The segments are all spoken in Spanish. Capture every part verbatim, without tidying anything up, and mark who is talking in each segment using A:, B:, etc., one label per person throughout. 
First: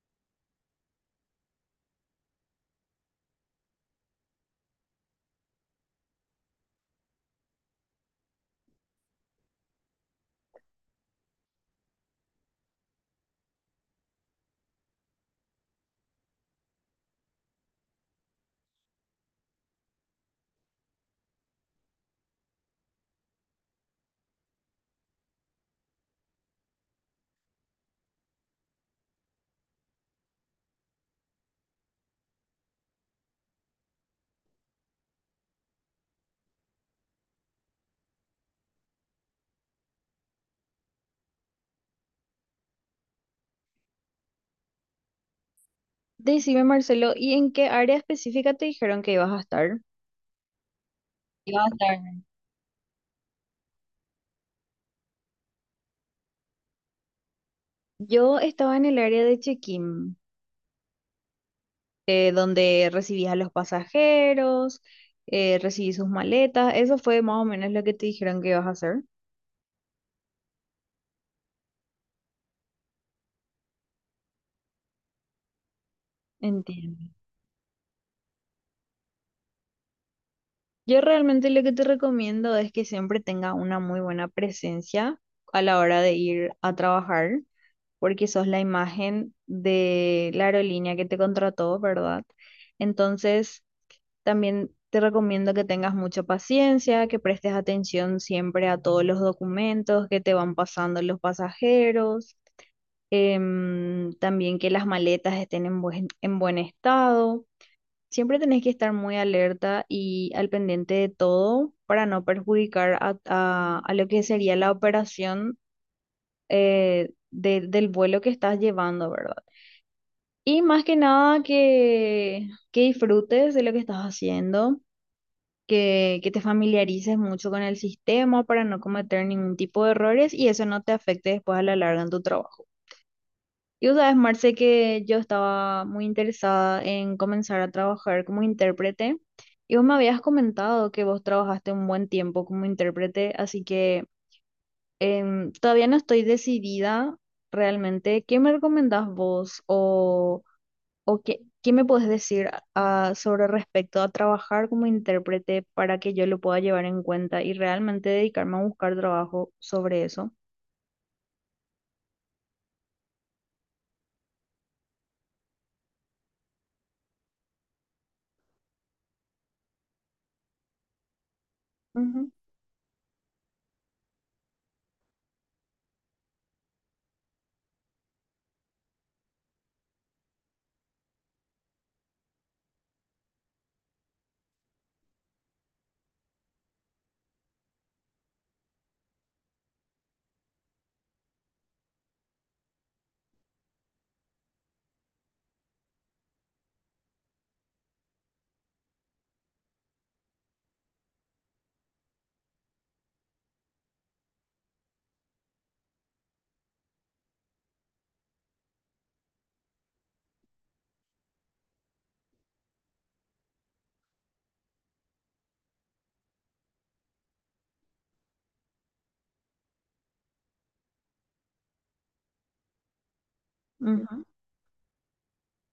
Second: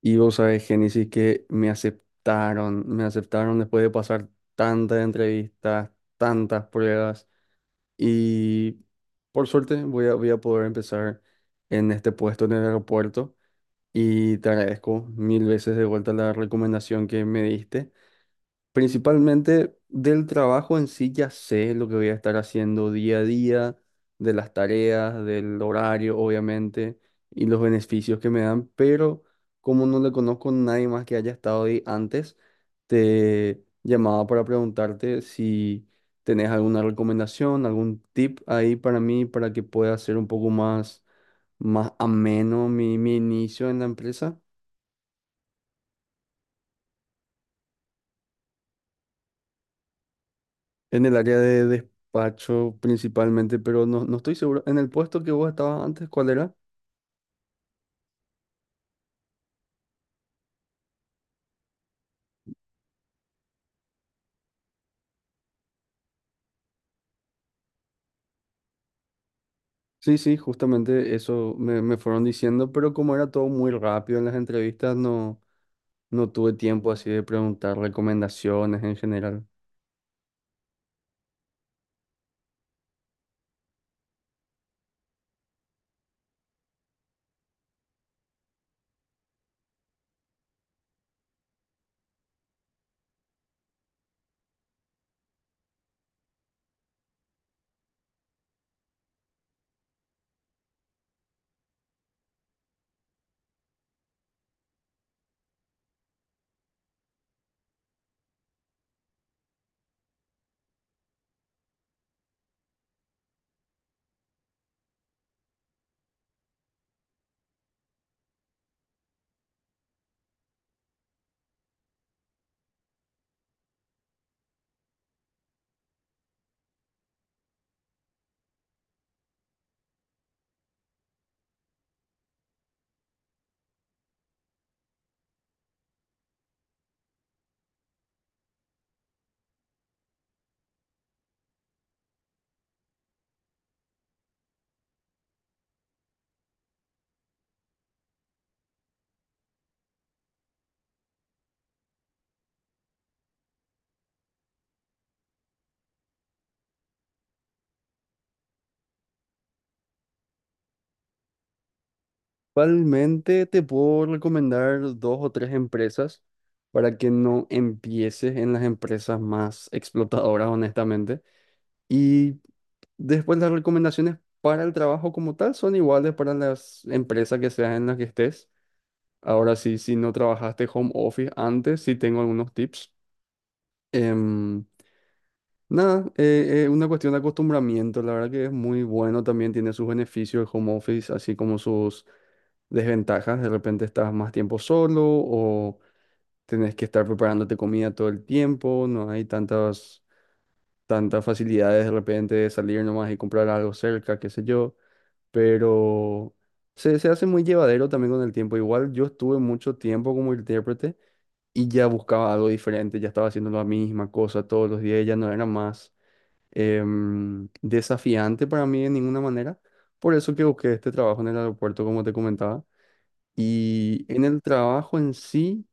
A: Y vos sabés, Génesis, que me aceptaron, me aceptaron después de pasar tantas entrevistas, tantas pruebas. Y por suerte voy a, voy a poder empezar en este puesto en el aeropuerto. Y te agradezco mil veces de vuelta la recomendación que me diste. Principalmente del trabajo en sí ya sé lo que voy a estar haciendo día a día, de las tareas, del horario, obviamente, y los beneficios que me dan, pero como no le conozco a nadie más que haya estado ahí antes, te llamaba para preguntarte si tenés alguna recomendación, algún tip ahí para mí para que pueda ser un poco más, más ameno mi, mi inicio en la empresa.
B: Decime, Marcelo, ¿y en qué área específica te dijeron que ibas a estar?
A: En el área
B: Iba
A: de
B: a estar.
A: despacho principalmente, pero no, no estoy seguro. En el puesto que vos estabas antes, ¿cuál era?
B: Yo estaba en el área de check-in, eh, donde recibías a los pasajeros, eh, recibí sus maletas. Eso fue más o menos lo que te dijeron que ibas a hacer.
A: Sí, sí, justamente eso me, me fueron diciendo, pero como era todo muy rápido en las entrevistas, no, no tuve tiempo
B: Entiendo.
A: así de preguntar recomendaciones en general.
B: Yo realmente lo que te recomiendo es que siempre tenga una muy buena presencia a la hora de ir a trabajar, porque sos la imagen de la aerolínea que te contrató, ¿verdad? Entonces también te recomiendo que tengas mucha paciencia, que prestes atención siempre a todos los documentos que te van pasando los pasajeros. Em, también que las maletas estén en buen, en buen estado. Siempre tenés que estar muy alerta y al pendiente de todo para no perjudicar a, a- a lo que sería la operación eh, de- del vuelo que estás llevando, ¿verdad? Y más que nada que, que disfrutes de lo que estás haciendo, que, que te familiarices mucho con el sistema para no cometer ningún tipo de errores y eso no te afecte después a la larga en tu trabajo. Y vos sabes, Marce, que yo estaba muy interesada en comenzar a trabajar como intérprete, y vos me habías comentado que vos trabajaste un buen tiempo como intérprete, así que em, todavía no estoy decidida realmente. ¿Qué me recomendás vos? O... ¿O qué, qué me puedes decir ah, sobre respecto a trabajar como intérprete, para que yo lo pueda llevar en cuenta y realmente dedicarme a buscar trabajo sobre eso?
A: Igualmente te puedo recomendar dos o tres empresas para que no empieces en las empresas más explotadoras, honestamente.
B: Ujú.
A: Y después las recomendaciones para el trabajo como tal son iguales para las empresas que seas en las que estés. Ahora sí, si no trabajaste home office antes, sí tengo algunos tips. Em, nada, eh, es una cuestión de acostumbramiento. La verdad que es muy bueno, también tiene sus beneficios el home office, así como sus desventajas. De repente estás más tiempo solo o tenés que estar preparándote comida todo el tiempo, no hay tantas, tantas facilidades de repente de salir nomás y comprar algo cerca, qué sé yo. Pero se, se hace muy llevadero también con el tiempo. Igual yo estuve mucho tiempo como intérprete y ya buscaba algo diferente, ya estaba haciendo la misma cosa todos los días, ya no era más em, desafiante para mí de ninguna manera. Por eso que busqué este trabajo en el aeropuerto, como te comentaba. Y
B: Ujú.
A: en el trabajo en sí...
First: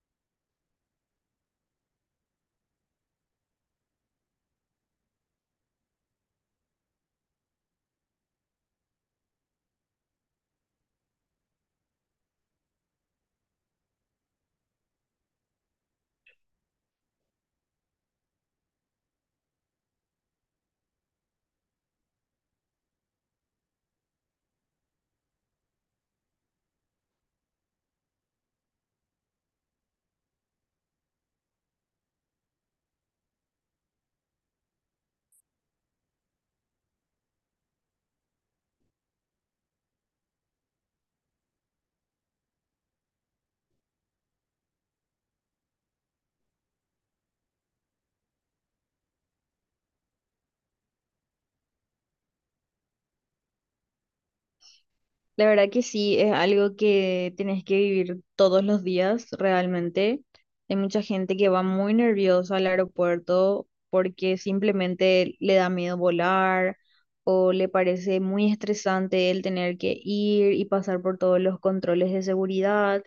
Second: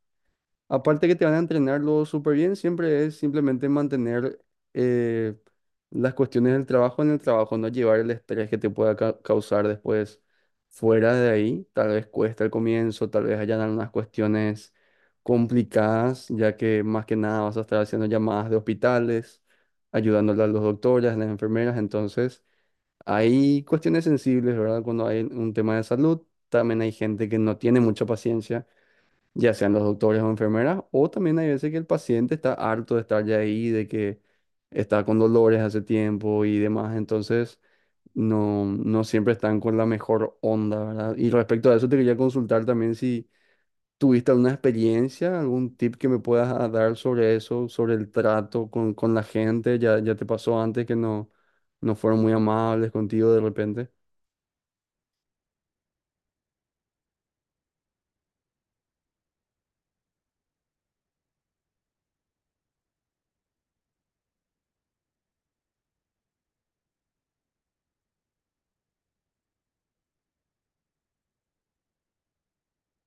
A: Aparte que te van a entrenarlo súper bien, siempre es simplemente mantener eh, las cuestiones del trabajo en el trabajo, no llevar el estrés que te pueda ca- causar después fuera de ahí. Tal vez cuesta al comienzo, tal vez hayan algunas cuestiones complicadas, ya que más que nada vas a estar haciendo llamadas de hospitales, ayudándole a los doctores, a las enfermeras. Entonces, hay cuestiones sensibles, ¿verdad? Cuando hay un tema de salud, también hay gente que no tiene mucha paciencia, ya sean los doctores o enfermeras, o también hay veces que el paciente está harto de estar ya ahí, de que está con dolores hace tiempo y demás, entonces no, no siempre están con la mejor onda, ¿verdad? Y respecto a eso te quería consultar también si tuviste alguna experiencia, algún tip que me puedas ah, dar sobre eso, sobre el trato con, con la gente, ya, ya te pasó antes que no, no fueron muy amables contigo de repente.
B: La verdad que sí, es algo que tenés que vivir todos los días realmente. Hay mucha gente que va muy nerviosa al aeropuerto porque simplemente le da miedo volar, o le parece muy estresante el tener que ir y pasar por todos los controles de seguridad.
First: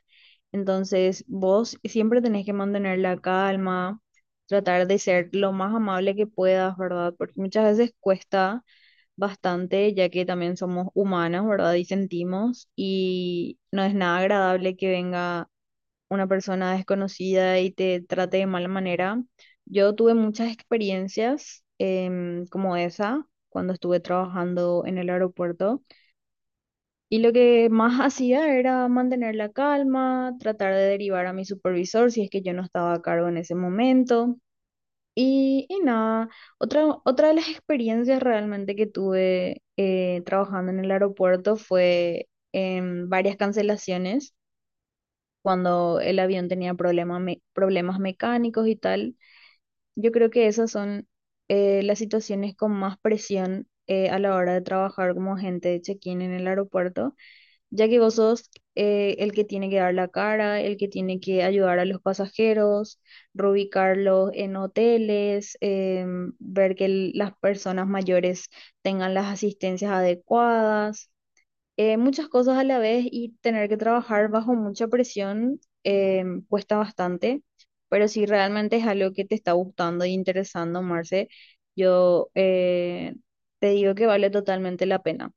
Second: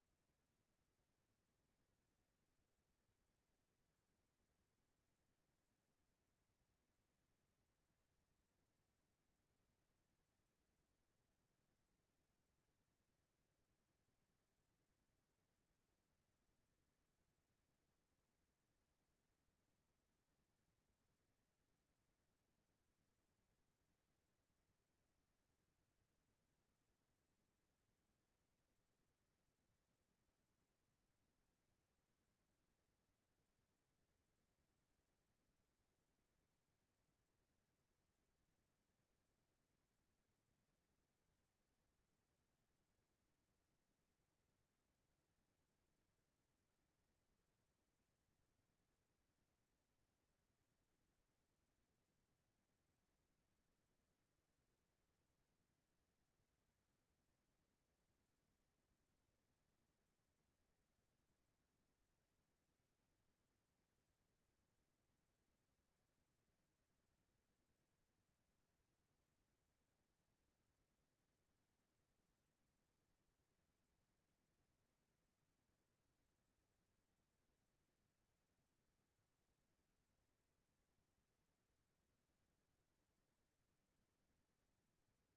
B: Entonces, vos siempre tenés que mantener la calma, tratar de ser lo más amable que puedas, ¿verdad? Porque muchas veces cuesta bastante, ya que también somos humanos, ¿verdad? Y sentimos, y no es nada agradable que venga una persona desconocida y te trate de mala manera. Yo tuve muchas experiencias em, como esa cuando estuve trabajando en el aeropuerto, y lo que más hacía era mantener la calma, tratar de derivar a mi supervisor si es que yo no estaba a cargo en ese momento. Y, y nada, otra, otra de las experiencias realmente que tuve eh, trabajando en el aeropuerto fue en varias cancelaciones, cuando el avión tenía problema me- problemas mecánicos y tal. Yo creo que esas son eh, las situaciones con más presión eh, a la hora de trabajar como agente de check-in en el aeropuerto, ya que vos sos eh, el que tiene que dar la cara, el que tiene que ayudar a los pasajeros, reubicarlos en hoteles. Em, ver que el- las personas mayores tengan las asistencias adecuadas, eh, muchas cosas a la vez, y tener que trabajar bajo mucha presión em, cuesta bastante, pero si realmente es algo que te está gustando y interesando, Marce, yo eh, te digo que vale totalmente la pena.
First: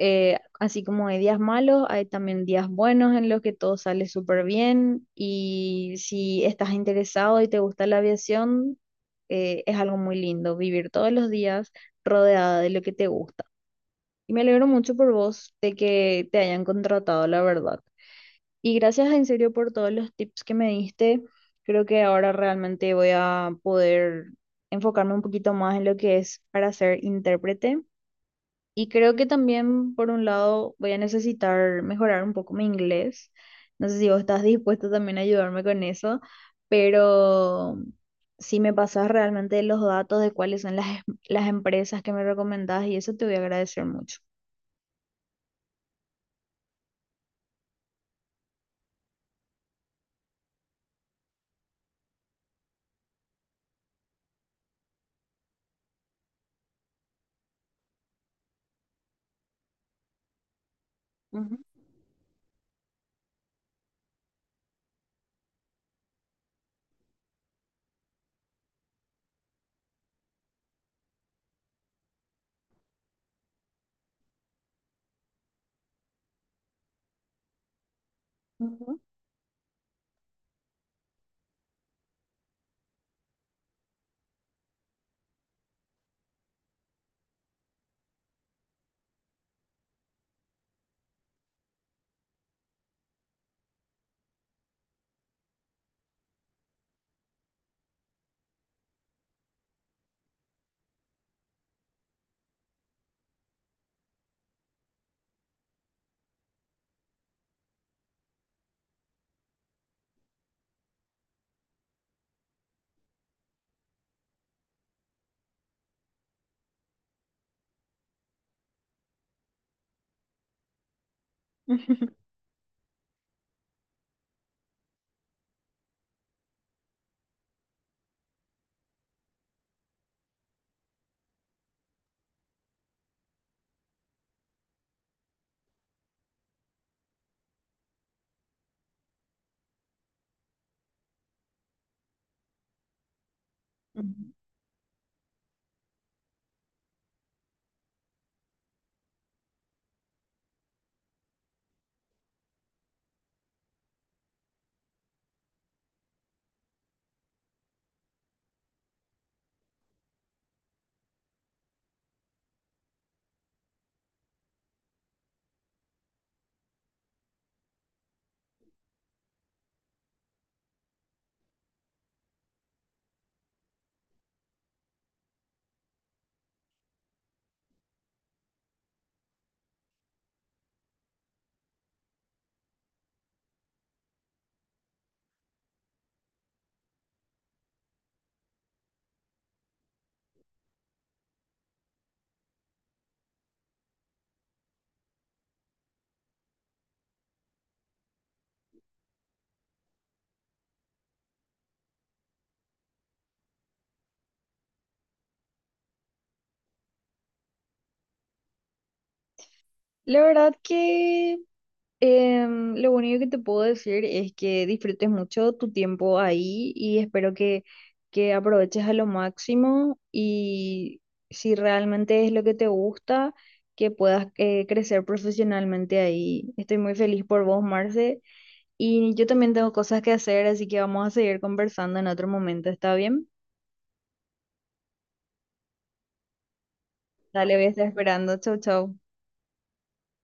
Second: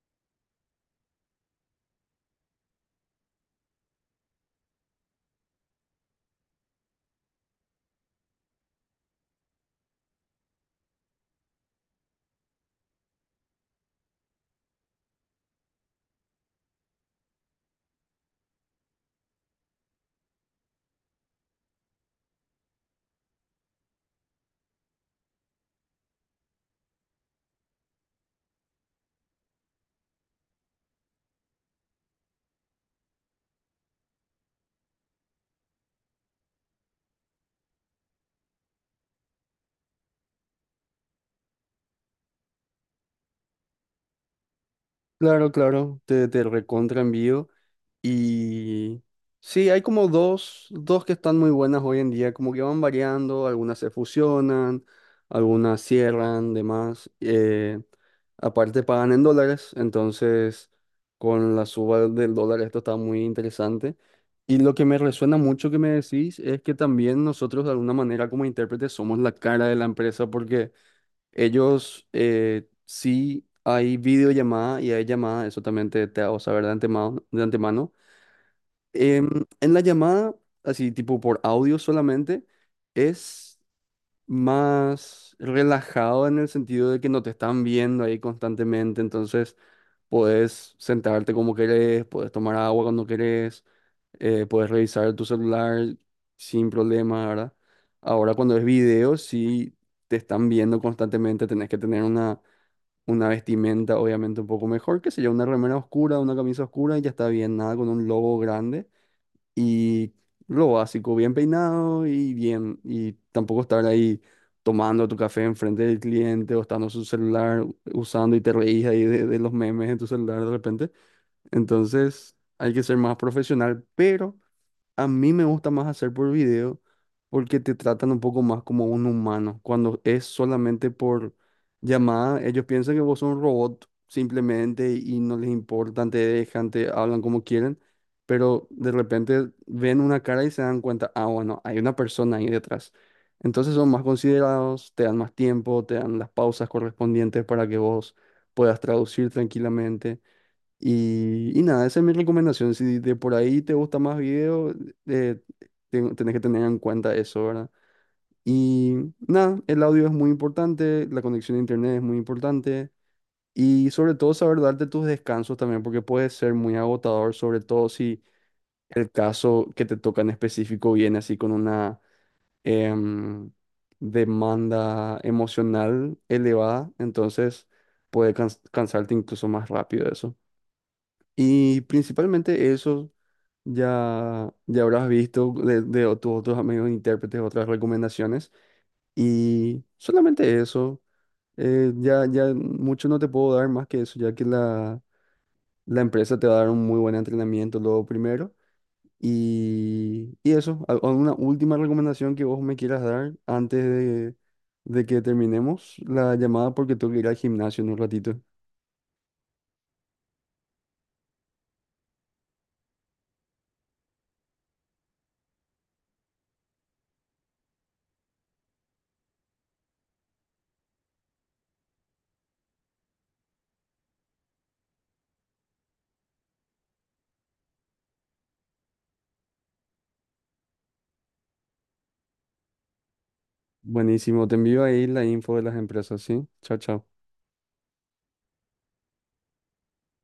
B: eh, Así como hay días malos, hay también días buenos en los que todo sale súper bien, y si estás interesado y te gusta la aviación, eh, es algo muy lindo vivir todos los días rodeada de lo que te gusta. Y me alegro mucho por vos de que te hayan contratado, la verdad. Y gracias en serio por todos los tips que me diste. Creo que ahora realmente voy a poder enfocarme un poquito más en lo que es para ser intérprete, y creo que también, por un lado, voy a necesitar mejorar un poco mi inglés. No sé si vos estás dispuesto también a ayudarme con eso, pero si me pasas realmente los datos de cuáles son las, em- las empresas que me recomendás y eso, te voy a agradecer mucho.
A: Claro, claro, te, te recontra envío. Y sí, hay como dos, dos que están muy buenas hoy en día, como que van variando, algunas se fusionan, algunas cierran, demás. Eh, aparte pagan en dólares, entonces
B: Ujú,
A: con la suba del dólar esto está muy interesante. Y lo que me resuena mucho que me decís es que también nosotros de alguna manera como intérpretes somos la cara de la empresa porque ellos eh, sí hay videollamada y hay llamada, eso también te, te hago saber de antemano, de antemano
B: ujú.
A: em, en la llamada, así tipo por audio solamente, es más relajado en el sentido de que no te están viendo ahí constantemente, entonces puedes sentarte como querés, puedes tomar agua cuando querés, eh, puedes revisar tu celular sin problema, ¿verdad? Ahora cuando es video, sí te están viendo constantemente, tenés que tener una, una vestimenta obviamente un poco mejor, que sería una remera oscura, una camisa oscura y ya está bien, nada con un logo grande y lo básico, bien peinado y bien, y tampoco estar ahí tomando tu café enfrente del cliente o estando su celular usando y te reís ahí de, de los memes en tu celular de repente. Entonces hay que ser más profesional, pero a mí me gusta más hacer por video porque te tratan un poco más como un humano. Cuando es solamente por llamada, ellos piensan que vos sos un robot simplemente y no les importan, te dejan, te hablan como quieren, pero de repente ven una cara y se dan cuenta, ah, bueno, hay una persona ahí detrás. Entonces son más considerados, te dan más tiempo, te dan las pausas correspondientes para que vos puedas traducir tranquilamente. Y, y nada, esa es mi recomendación. Si de por ahí te gusta más video, eh, ten- tenés que tener en cuenta eso, ¿verdad? Y nada, el audio es muy importante, la conexión a internet es muy importante y sobre todo saber darte tus descansos también, porque puede ser muy agotador, sobre todo si el caso que te toca en específico viene así con una em, demanda emocional elevada, entonces puede cans- cansarte incluso más rápido eso. Y principalmente eso ya, ya habrás visto de, de o- tus otros amigos intérpretes, otras recomendaciones. Y solamente eso, eh, ya, ya mucho no te puedo dar más que eso, ya que la, la empresa te va a dar un muy buen entrenamiento luego primero. Y, y eso, ¿al- ¿alguna última recomendación que vos me quieras dar antes de, de que terminemos la llamada? Porque tengo que ir al gimnasio en un ratito.
B: La verdad que… Em, lo único que te puedo decir es que disfrutes mucho tu tiempo ahí, y espero que, que aproveches a lo máximo, y si realmente es lo que te gusta, que puedas eh, crecer profesionalmente ahí. Estoy muy feliz por vos, Marce, y yo también tengo cosas que hacer, así que vamos a seguir conversando en otro momento, ¿está bien?
A: Buenísimo, te envío ahí la info de las empresas, ¿sí? Chao, chao.
B: Dale, voy a estar esperando. Chau, chau.